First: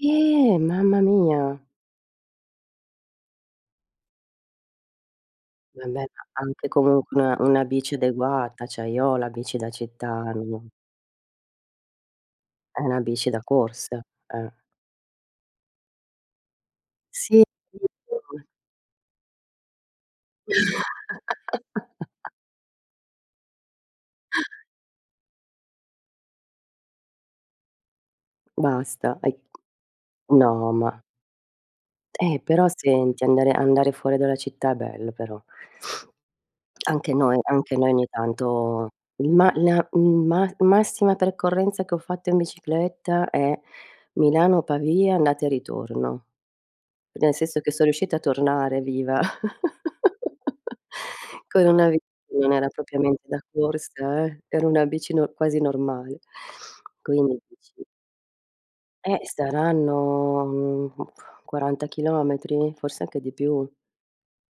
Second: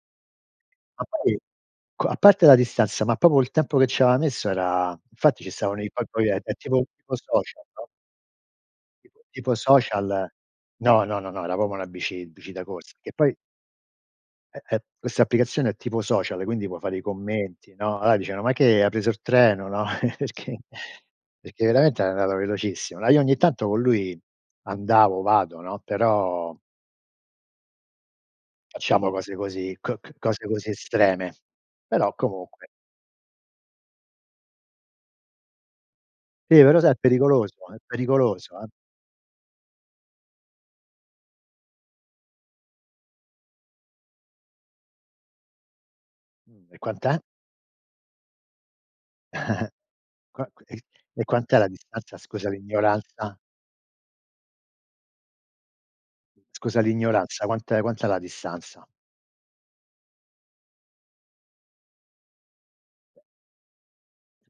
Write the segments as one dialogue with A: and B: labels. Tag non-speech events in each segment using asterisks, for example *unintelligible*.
A: Ehm, mamma
B: Ma poi
A: mia.
B: qua a parte la distanza, ma proprio il tempo che ci aveva messo era infatti ci stavano i
A: Vabbè, ma
B: poi poi è
A: anche
B: tipo
A: comunque
B: tipo
A: una una
B: social, no?
A: bici adeguata. Cioè io ho
B: Tipo
A: la
B: tipo
A: bici da città,
B: social.
A: non
B: No, no, no, no, era proprio na bici bici da
A: Hai
B: corsa.
A: una
B: Che
A: bici
B: poi
A: da corsa. Eh.
B: eh ehm, questa applicazione è tipo social, quindi può fare i
A: Sì.
B: commenti, no. Alla dicevano:
A: *unintelligible*
B: "Ma che ha preso er treno?". No, Perché perché veramente
A: *laughs*
B: *unintelligible* velocissimo. Ehm, io ogni tanto con lui andavo vado, no, però facciamo
A: Basta
B: cose
A: ecc
B: così c c cose
A: no
B: così
A: ma
B: estreme. Però
A: Eh però
B: comunque.
A: senti, andare andare fuori dalla città è bello, però.
B: Sì però sa è
A: Anche noi
B: pericoloso
A: anche
B: è
A: noi ogni
B: pericoloso eh.
A: tanto ma la, mhmm, ma massima percorrenza che ho fatto in bicicletta è Milano-Pavia andata e ritorno.
B: Mh. E quant'è?
A: Nel senso che so riuscita a tornare viva
B: *chuckles* Qua
A: *giggles*
B: ehm, e quant'è
A: con
B: la
A: una bi
B: distanza,
A: che
B: scusa
A: non era propriamente
B: l'ignoranza?
A: da corsa eh. Era una bici, no quasi normale.
B: Scusa
A: Quindi,
B: l'ignoranza, quant'è
A: dici
B: quant'è la distanza?
A: Ehm, saranno, mhmm, 40 chilometri, forse anche di più.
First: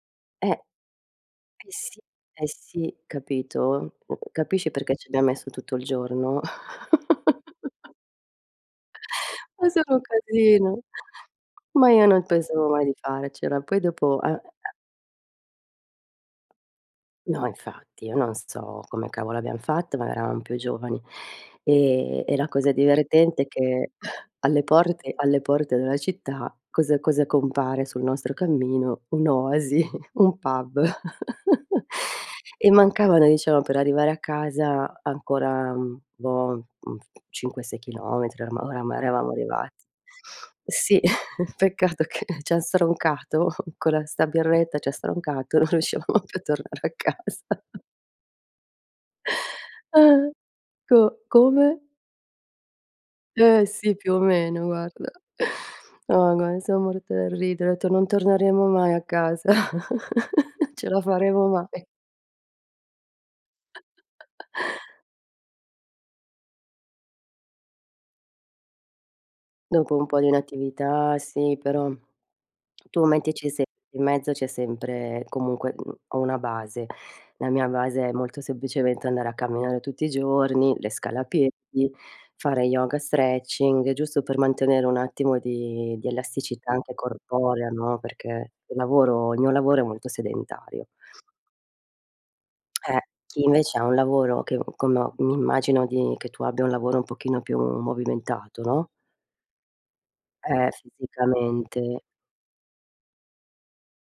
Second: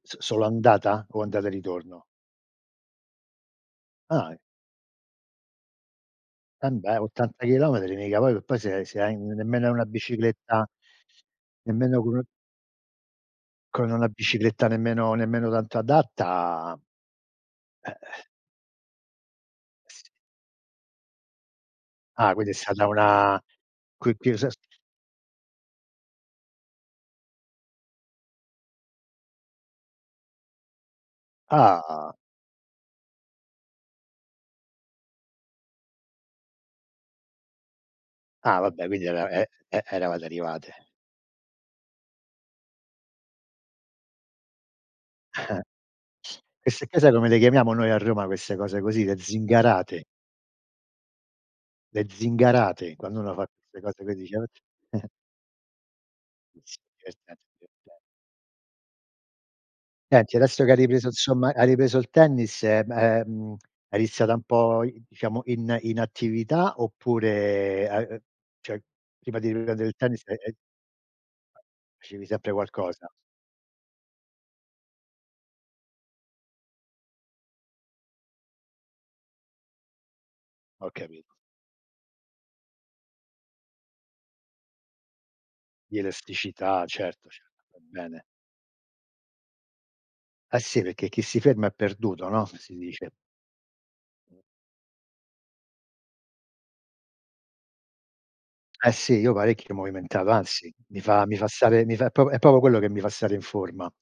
B: S solo
A: Eh.
B: andata o andata e
A: Eh sì
B: ritorno?
A: eh sì, capito? Uhm,
B: Ah.
A: capisci perché ci abbiam messo tutto il giorno?
B: Embè 80
A: *chuckles*
B: chilometri mica poi poi se se hai nemmeno
A: È
B: hai una
A: solo un
B: bicicletta
A: casino, ma
B: nemmeno
A: io
B: con un
A: non pensavo mai di farcela. Poi
B: con una
A: dopo ehm
B: bicicletta nemmeno nemmeno tanto adatta
A: No,
B: Eh,
A: infatti, io
B: eh.
A: non so come cavolo abbiam fatto, ma eravam più giovani. Ehm,
B: Ah
A: e la
B: quindi è
A: cosa
B: stata una
A: divertente è che
B: qui che
A: *chuckles*
B: io sa
A: alle porte alle porte della città cosa cosa compare sul nostro cammino? Un'oasi, *chuckles* un pub. *giggles*
B: Ah.
A: E mancavano diciamo per arrivare a casa ancora, mhmm, boh, mhmm, 5, 6 chilometri,
B: Ah
A: orma
B: vabbè
A: oramai
B: quindi era
A: eravamo
B: e
A: arrivati.
B: e eravate arrivate.
A: Sì, *chuckles* peccato che c'ha stroncato co la sta birretta, c'ha stroncato,
B: *chuckles*
A: non riuscivamo più a tornare
B: Queste
A: a
B: qua sai come le
A: casa.
B: chiamiamo noi a Roma, queste cose così? Le zingarate.
A: Ah-ah, Co come?
B: Le zingarate quando uno fa
A: Ehm,
B: queste
A: sì,
B: cose
A: più
B: poi
A: o
B: dice
A: meno,
B: *unintelligible* *chuckles*
A: guarda. No, gua
B: Sì
A: son morta dal
B: divertente
A: ridere. Ho etto:
B: diverten
A: "Non torneremo mai a casa.
B: Senti
A: *chuckles*
B: adesso che
A: Non
B: hai
A: ce la
B: ripreso
A: faremo
B: insomma hai
A: mai".
B: ripreso il tennis, ehm ehm, è iniziata un
A: *chuckles*
B: po' diciamo in in attività oppure hai ehm, cioè prima di riprendere il
A: Dopo un po'
B: tennis
A: di
B: hai hai
A: inattività sì, però
B: facevi sempre
A: tu
B: qualcosa.
A: mettici semp in mezzo c'è sempre comunque, mhmm, ho una base. La mia base è molto semplicemente andare a camminare tutti i giorni, le
B: Ho
A: scale
B: capit
A: a piedi, fare yoga, stretching, giusto per mantenere un attimo di
B: Di
A: di elasticità
B: elasticità
A: anche
B: certo cert
A: corporea
B: va
A: no,
B: bene.
A: perché il lavoro il mio lavoro il mio lavoro è molto
B: Eh sì
A: sedentario.
B: perché chi si ferma è perduto, no. Si
A: Eh,
B: dice.
A: chi invece ha un lavoro che mhmm, como mi immagino di che tu abbia un lavoro un pochino più movimentato, no?
B: Eh sì, io parecchio movimentato,
A: Ehm,
B: anzi mi fa mi fa stare mi
A: fisicamente.
B: fa è proprio è proprio quello che mi fa stare in forma.